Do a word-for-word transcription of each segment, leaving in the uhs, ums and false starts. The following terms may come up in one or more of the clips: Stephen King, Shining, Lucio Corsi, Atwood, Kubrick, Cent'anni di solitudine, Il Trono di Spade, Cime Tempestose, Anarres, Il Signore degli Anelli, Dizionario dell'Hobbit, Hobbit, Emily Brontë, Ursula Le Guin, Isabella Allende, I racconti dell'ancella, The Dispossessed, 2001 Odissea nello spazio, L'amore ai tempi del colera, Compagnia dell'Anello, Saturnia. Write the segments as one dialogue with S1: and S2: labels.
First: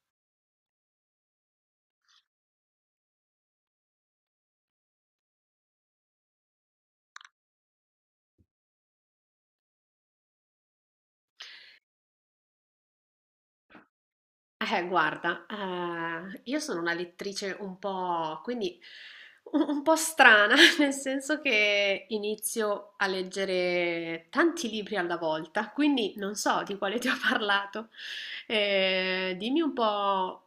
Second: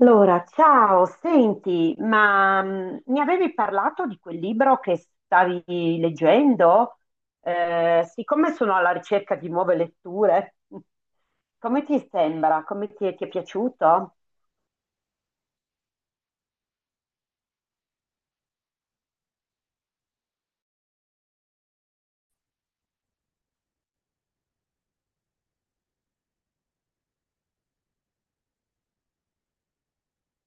S1: Allora, ciao, senti, ma mh, mi avevi parlato di quel libro che stavi leggendo? Eh, siccome sono alla ricerca di nuove letture, come ti sembra? Come ti, ti è piaciuto?
S2: Eh, guarda, ehm, io sono una lettrice un po', quindi un, un po' strana, nel senso che inizio a leggere tanti libri alla volta, quindi non so di quale ti ho parlato. Eh, dimmi un po'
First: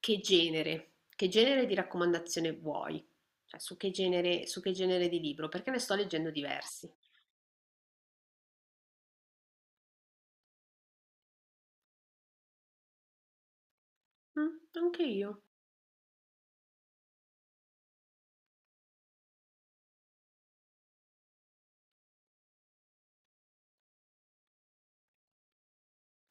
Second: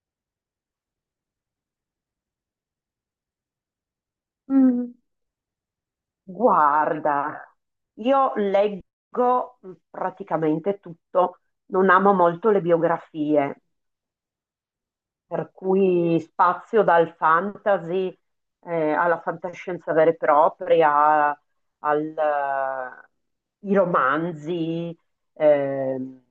S2: che genere, che genere di raccomandazione vuoi, cioè su che genere, su che
S1: Mm.
S2: genere di libro, perché ne sto leggendo diversi.
S1: Guarda, io leggo praticamente tutto, non amo molto le biografie,
S2: Mm, anche io.
S1: per cui spazio dal fantasy, eh, alla fantascienza vera e propria, al, eh, ai romanzi, ehm,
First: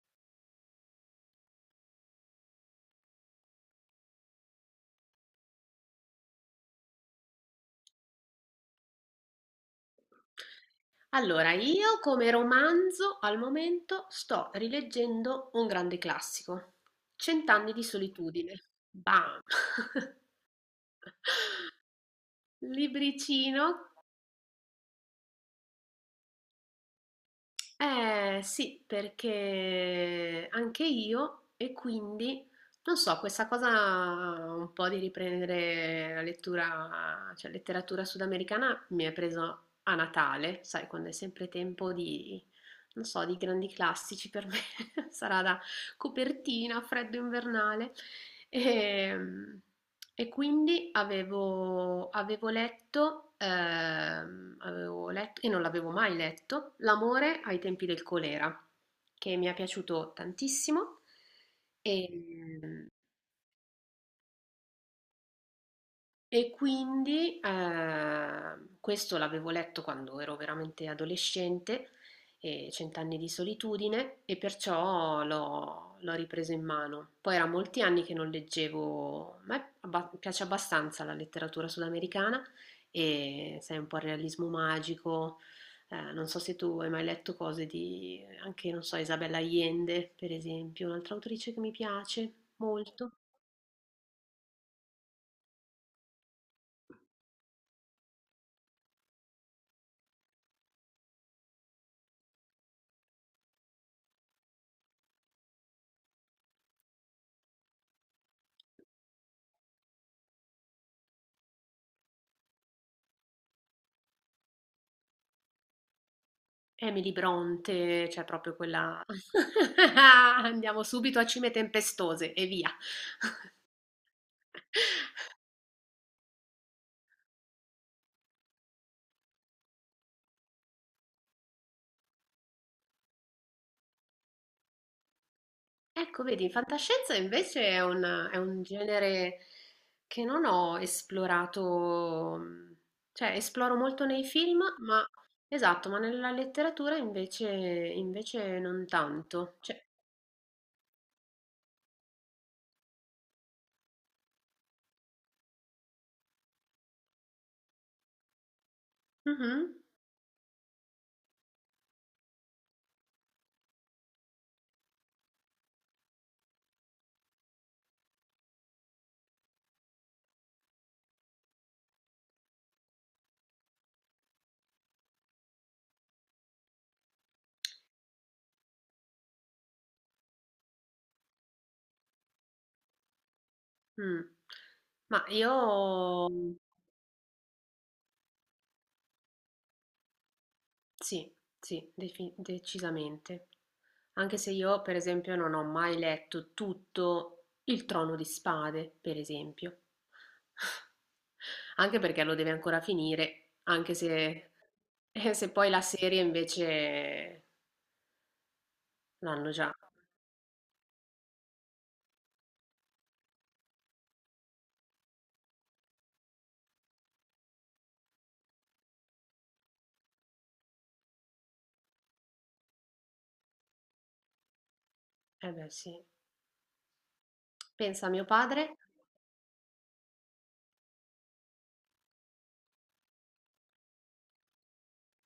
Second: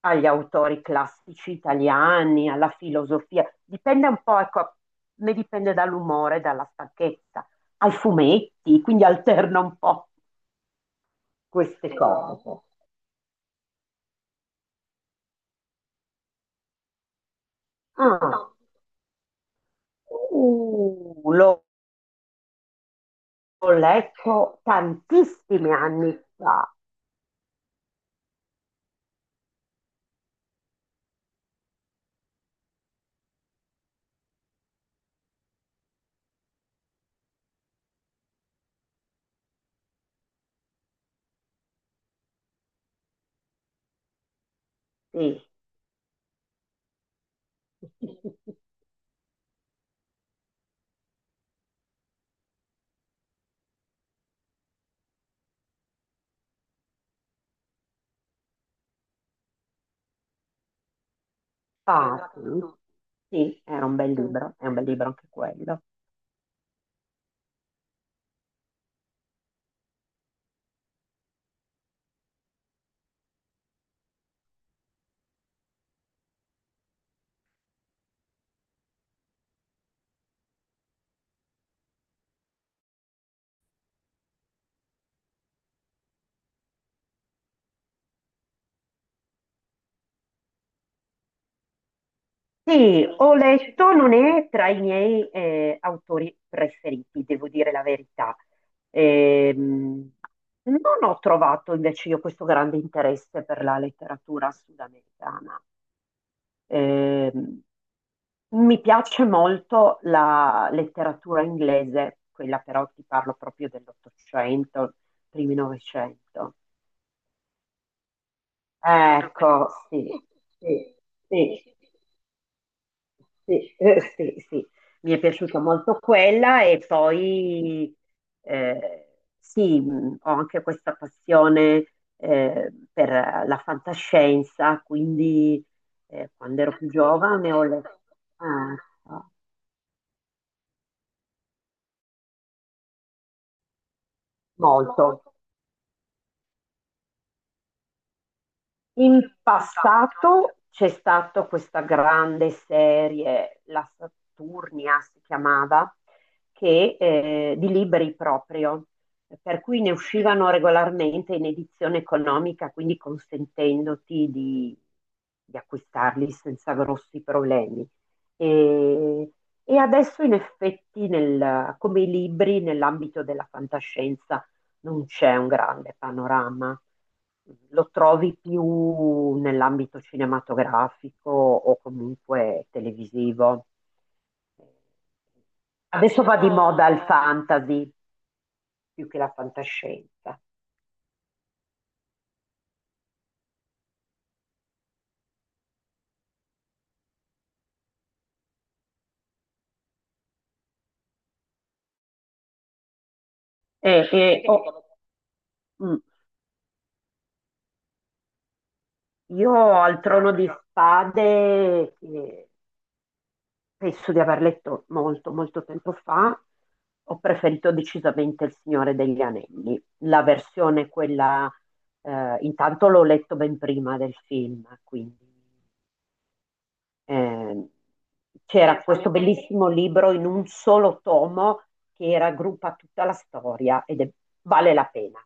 S1: agli autori classici italiani, alla filosofia. Dipende un po', ecco, ne dipende dall'umore, dalla stanchezza, ai fumetti, quindi alterna un po'
S2: Allora,
S1: queste
S2: io come
S1: cose.
S2: romanzo al momento sto rileggendo un grande classico, Cent'anni di
S1: Ah,
S2: solitudine. Bam!
S1: uh, l'ho
S2: Libricino.
S1: l'ho letto tantissimi anni fa.
S2: Eh sì, perché anche io, e quindi non so, questa cosa un po' di riprendere la lettura, cioè letteratura sudamericana mi è preso a Natale, sai, quando è sempre tempo di, non so, di grandi classici per me,
S1: Sì.
S2: sarà da copertina, freddo invernale. Ehm, e quindi avevo, avevo letto, ehm, avevo letto, e non l'avevo mai letto, L'amore ai tempi del colera, che mi è piaciuto tantissimo.
S1: Ah, sì,
S2: E,
S1: sì, era un bel libro, è un bel libro anche quello.
S2: E quindi ehm, questo l'avevo letto quando ero veramente adolescente, e Cent'anni di solitudine, e perciò l'ho l'ho ripreso in mano. Poi era molti anni che non leggevo, a me abba- piace abbastanza la letteratura sudamericana, e sai, un po' il realismo magico. Eh, non so se tu hai mai letto cose di anche, non so, Isabella Allende, per esempio, un'altra autrice che mi piace
S1: Sì,
S2: molto.
S1: ho letto, non è tra i miei, eh, autori preferiti, devo dire la verità. Ehm, Non ho trovato invece io questo grande interesse per la letteratura sudamericana. Ehm, Mi piace molto la letteratura inglese, quella però ti parlo proprio dell'Ottocento, primi Novecento.
S2: Emily Brontë, cioè proprio quella,
S1: Ecco, sì,
S2: andiamo
S1: sì,
S2: subito a Cime
S1: sì,
S2: Tempestose e via.
S1: sì, eh, sì, sì. Mi è piaciuta molto quella e poi, eh, sì, mh, ho anche questa passione, eh, per la fantascienza, quindi
S2: Ecco,
S1: eh,
S2: vedi,
S1: quando ero più
S2: fantascienza
S1: giovane ho
S2: invece è
S1: letto,
S2: un, è un
S1: ah,
S2: genere che non ho esplorato, mhmm, cioè esploro molto nei film, ma
S1: molto.
S2: esatto, ma nella letteratura invece, invece non
S1: In
S2: tanto. Cioè,
S1: passato c'è stata questa grande serie, la Saturnia si chiamava, che, eh, di libri proprio, per
S2: mhm,
S1: cui ne uscivano regolarmente in edizione economica, quindi consentendoti di, di acquistarli senza grossi problemi. E, e adesso in effetti nel- come i libri nell'ambito della fantascienza non c'è un grande panorama. Lo trovi più nell'ambito cinematografico o comunque televisivo.
S2: mm. Ma
S1: Adesso
S2: io.
S1: va di moda il fantasy più che la fantascienza.
S2: Sì, sì, defi decisamente. Anche se io, per esempio, non ho mai letto tutto Il Trono di Spade, per esempio. Anche perché lo deve ancora finire,
S1: E,
S2: anche
S1: e-
S2: se,
S1: oh,
S2: eh, se poi la
S1: mm,
S2: serie invece l'hanno
S1: io
S2: già.
S1: al Trono di Spade, che penso di aver letto molto, molto tempo fa. Ho preferito decisamente Il Signore degli Anelli, la versione quella, eh, intanto l'ho letto ben prima del film, quindi,
S2: Eh beh, sì.
S1: eh,
S2: Pensa a mio padre,
S1: c'era questo bellissimo libro in un solo tomo che raggruppa tutta la storia ed è- vale la pena.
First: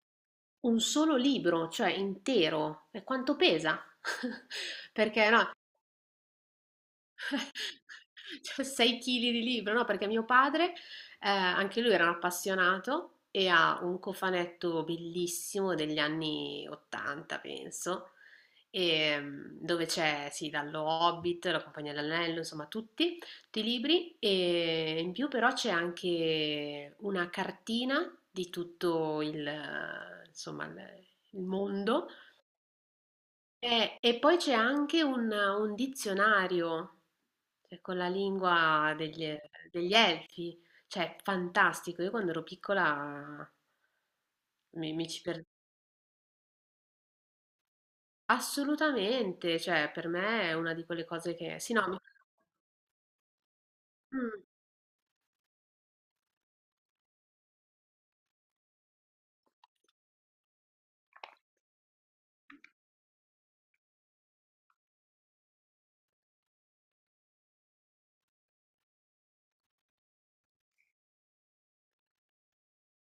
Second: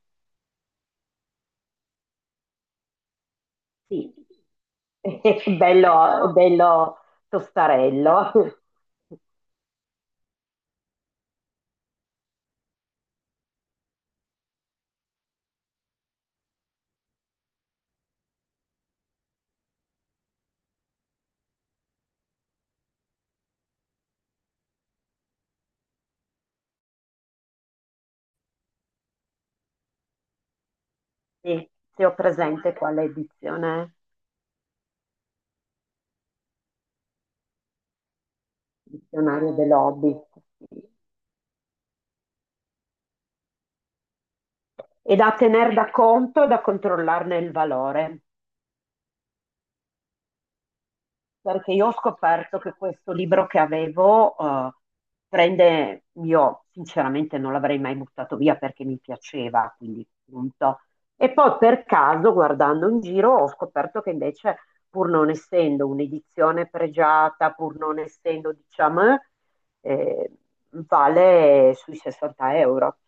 S2: un solo libro, cioè intero, e quanto pesa?
S1: Sì,
S2: Perché
S1: è
S2: no.
S1: bello, bello tostarello.
S2: Cioè, sei chili di libro, no? Perché mio padre, eh, anche lui era un appassionato e ha un cofanetto bellissimo degli anni ottanta, penso, e, mm, dove c'è, sì, dallo Hobbit, la Compagnia dell'Anello, insomma, tutti, tutti i libri. E in più però c'è anche una cartina di tutto il, eh, insomma, il il
S1: Sì, se
S2: mondo.
S1: ho presente quale edizione è.
S2: Eh, e poi c'è anche un, un dizionario, cioè, con la lingua degli,
S1: Dizionario
S2: degli
S1: dell'Hobbit,
S2: elfi,
S1: sì.
S2: cioè fantastico. Io quando ero piccola mi, mi
S1: E
S2: ci
S1: da
S2: perdevo
S1: tener da conto e da controllarne il valore,
S2: assolutamente, cioè per me è una di quelle cose che... Sì,
S1: perché
S2: no,
S1: io ho
S2: mi-
S1: scoperto che questo libro che avevo,
S2: mm,
S1: eh, prende, io sinceramente non l'avrei mai buttato via perché mi piaceva, quindi punto. E poi per caso, guardando in giro, ho scoperto che invece, pur non essendo un'edizione pregiata, pur non essendo, diciamo, eh, vale sui sessanta euro.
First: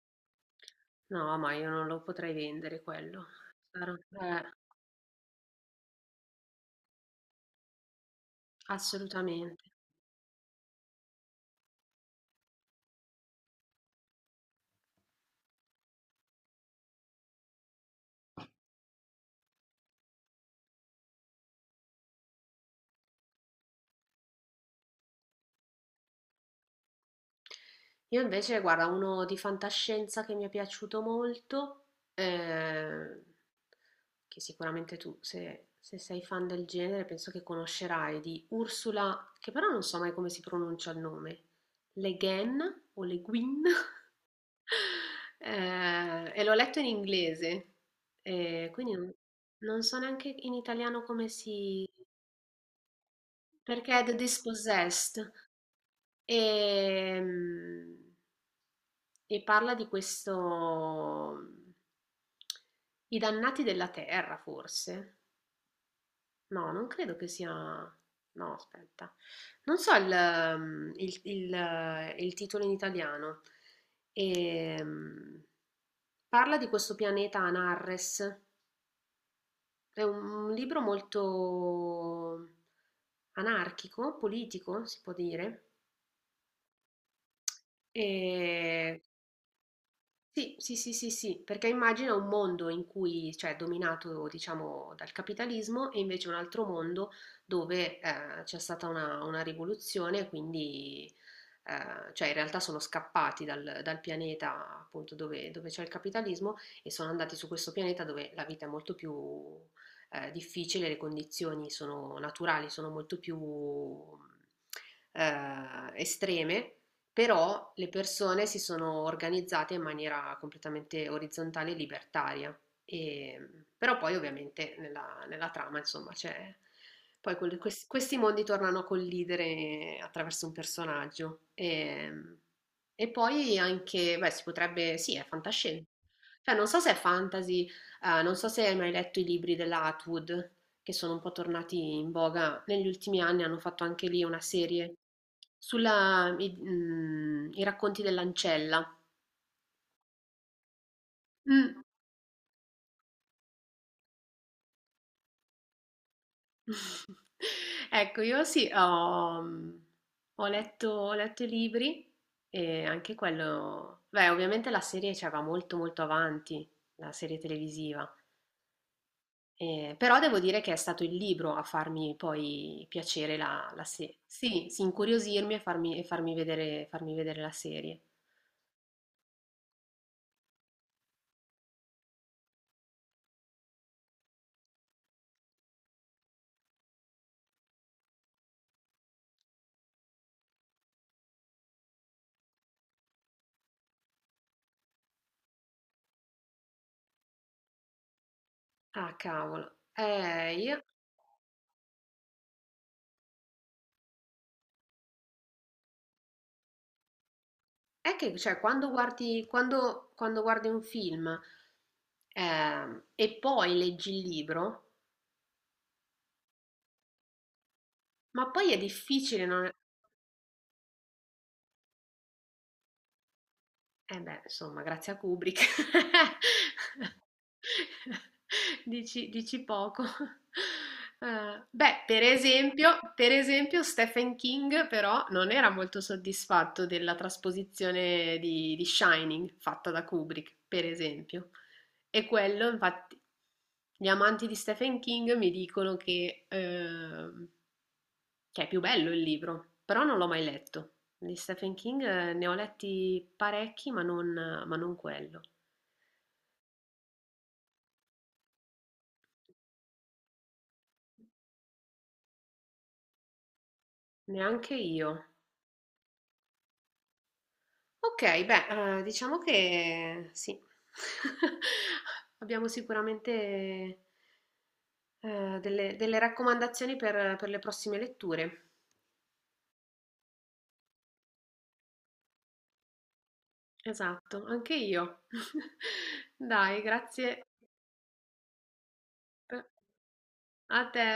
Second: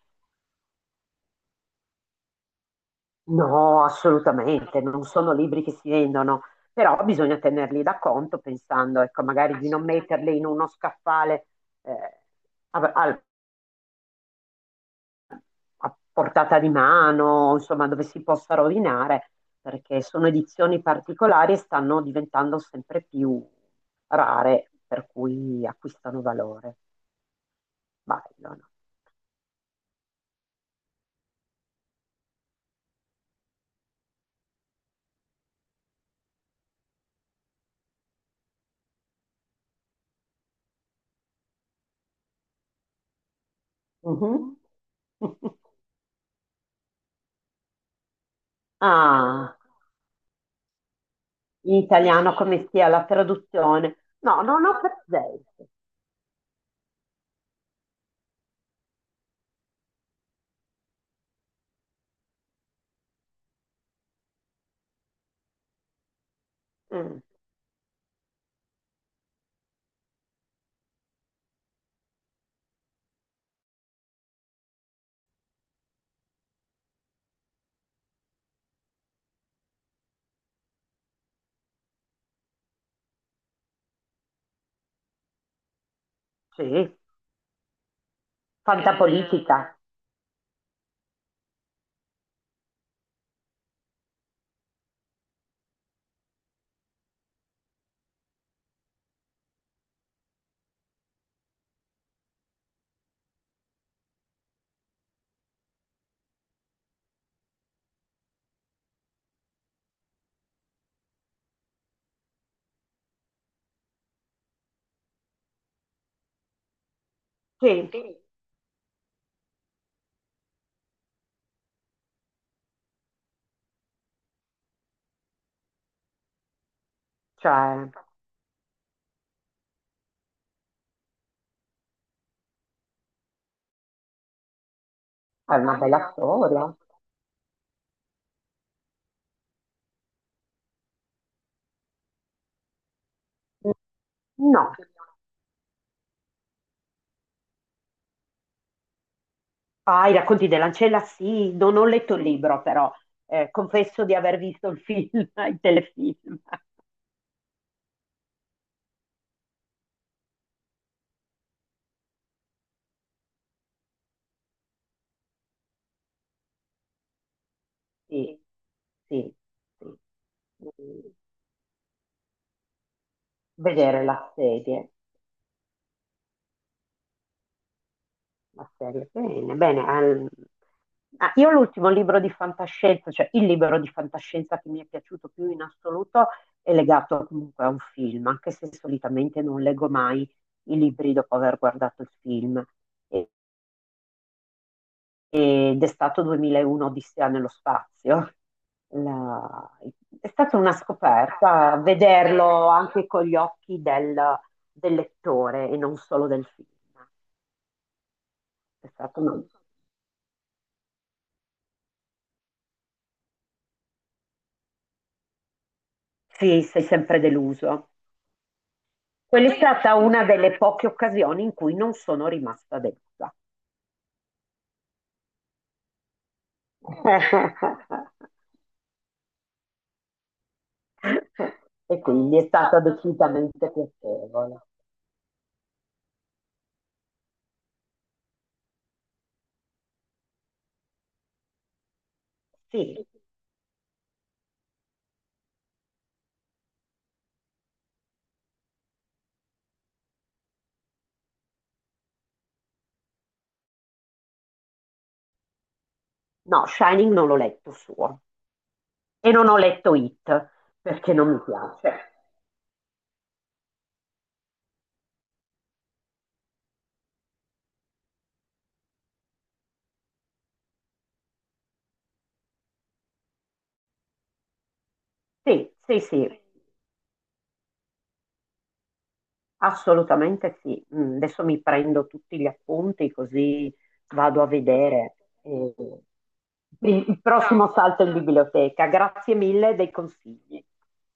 S2: no, ma io non lo potrei vendere quello.
S1: No,
S2: Sarà- eh,
S1: assolutamente, non sono libri che si vendono, però bisogna tenerli da conto pensando, ecco, magari di
S2: Assolutamente.
S1: non metterli in uno scaffale, eh, a, a- a portata di mano, insomma, dove si possa rovinare, perché sono edizioni particolari e stanno diventando sempre più rare, per cui acquistano valore.
S2: Io invece,
S1: Valgono.
S2: guarda, uno di fantascienza che mi è piaciuto molto, eh, che sicuramente tu, se, se sei fan del genere, penso che conoscerai, di Ursula, che però non so mai come si pronuncia il nome, Le Guin o Le Guin.
S1: Mhm.
S2: Eh, e l'ho letto in inglese, eh, quindi non,
S1: Ah,
S2: non so neanche in italiano come
S1: in
S2: si...
S1: italiano come sia la
S2: Perché è
S1: traduzione?
S2: The
S1: No, non ho
S2: Dispossessed.
S1: presente.
S2: Ehm, e parla di questo... I dannati della terra, forse? No, non credo
S1: Mm,
S2: che sia... No, aspetta. Non so il, ehm, il- il- il titolo in italiano. Ehm, Parla di questo pianeta Anarres. È un, un libro molto anarchico, politico, si può dire.
S1: sì. Eh,
S2: E
S1: fantapolitica,
S2: Sì, sì, sì, sì, sì, perché immagina un mondo in cui, cioè, dominato, diciamo, dal capitalismo e invece un altro mondo dove eh, c'è stata una, una rivoluzione, quindi, eh, cioè, in realtà sono scappati dal, dal pianeta appunto dove, dove c'è il capitalismo, e sono andati su questo pianeta dove la vita è molto più eh, difficile, le condizioni sono naturali, sono molto più eh, estreme, però le
S1: sì, sì,
S2: persone si sono organizzate in maniera completamente orizzontale e libertaria. E- però poi ovviamente nella, nella trama, insomma, c'è... Poi quel- quest-
S1: cioè
S2: questi mondi tornano a collidere attraverso un personaggio. E, e poi anche, beh, si potrebbe... Sì, è
S1: è una papà
S2: fantascienza.
S1: bella, no,
S2: Cioè, non
S1: storia.
S2: so se è fantasy, eh, non so se hai mai letto i libri della Atwood, che sono un po' tornati in voga negli ultimi anni, hanno fatto anche lì una
S1: Mm. No,
S2: serie sulla, i, mm, i racconti dell'ancella.
S1: ah, i racconti dell'ancella, sì, non
S2: Mm.
S1: ho letto il libro però, eh, confesso di aver visto il film, il telefilm,
S2: Ecco, io sì, ho, mm, ho letto, ho letto i libri, e anche quello, beh, ovviamente la serie, cioè, va molto molto avanti, la serie televisiva.
S1: sì, sì, sì.
S2: Eh, però devo dire che è stato
S1: Mm.
S2: il libro a farmi poi piacere la, la
S1: Vedere
S2: serie,
S1: la
S2: sì, sì,
S1: serie.
S2: incuriosirmi e farmi, e farmi vedere, farmi vedere la serie.
S1: Marcello. Bene, bene. ehm, ah, io l'ultimo libro di fantascienza, cioè il libro di fantascienza che mi è piaciuto più in assoluto è legato comunque a un film, anche se solitamente non leggo mai i libri dopo aver guardato il film. E- ed è stato duemilauno Odissea nello spazio.
S2: Ah,
S1: La-
S2: cavolo.
S1: È
S2: Eh,
S1: stata una
S2: io...
S1: scoperta vederlo anche con gli occhi del, del lettore e non solo del film.
S2: È che, cioè,
S1: È
S2: quando
S1: stato
S2: guardi,
S1: un-
S2: quando, quando guardi un film, ehm, e poi leggi il libro,
S1: Sì, sei sempre deluso.
S2: ma poi è difficile
S1: Quella è
S2: non...
S1: stata una delle poche occasioni in cui non sono rimasta delusa.
S2: Eh beh, insomma, grazie a Kubrick. Dici dici poco. Uhm,
S1: E
S2: beh, per
S1: quindi è stata
S2: esempio per
S1: decisamente
S2: esempio Stephen
S1: piacevole.
S2: King però non era molto soddisfatto della trasposizione di di Shining fatta da Kubrick, per esempio. E quello
S1: Sì,
S2: infatti, gli amanti di Stephen King mi dicono che uhm, che è più bello il libro, però non l'ho mai letto. Di Stephen King eh, ne ho letti parecchi, ma non ma non quello.
S1: no, Shining non l'ho letto suo e non ho letto It perché non mi piace.
S2: Neanche io. Okay, beh, ehm, diciamo che sì. Abbiamo sicuramente ehm,
S1: Sì,
S2: delle
S1: sì,
S2: delle
S1: sì,
S2: raccomandazioni per per le prossime letture.
S1: assolutamente sì. Mm. Adesso mi prendo tutti gli appunti così vado
S2: Esatto,
S1: a
S2: anche
S1: vedere,
S2: io.
S1: eh,
S2: Dai,
S1: il il
S2: grazie
S1: prossimo salto in biblioteca. Grazie
S2: pe
S1: mille dei consigli.
S2: a te.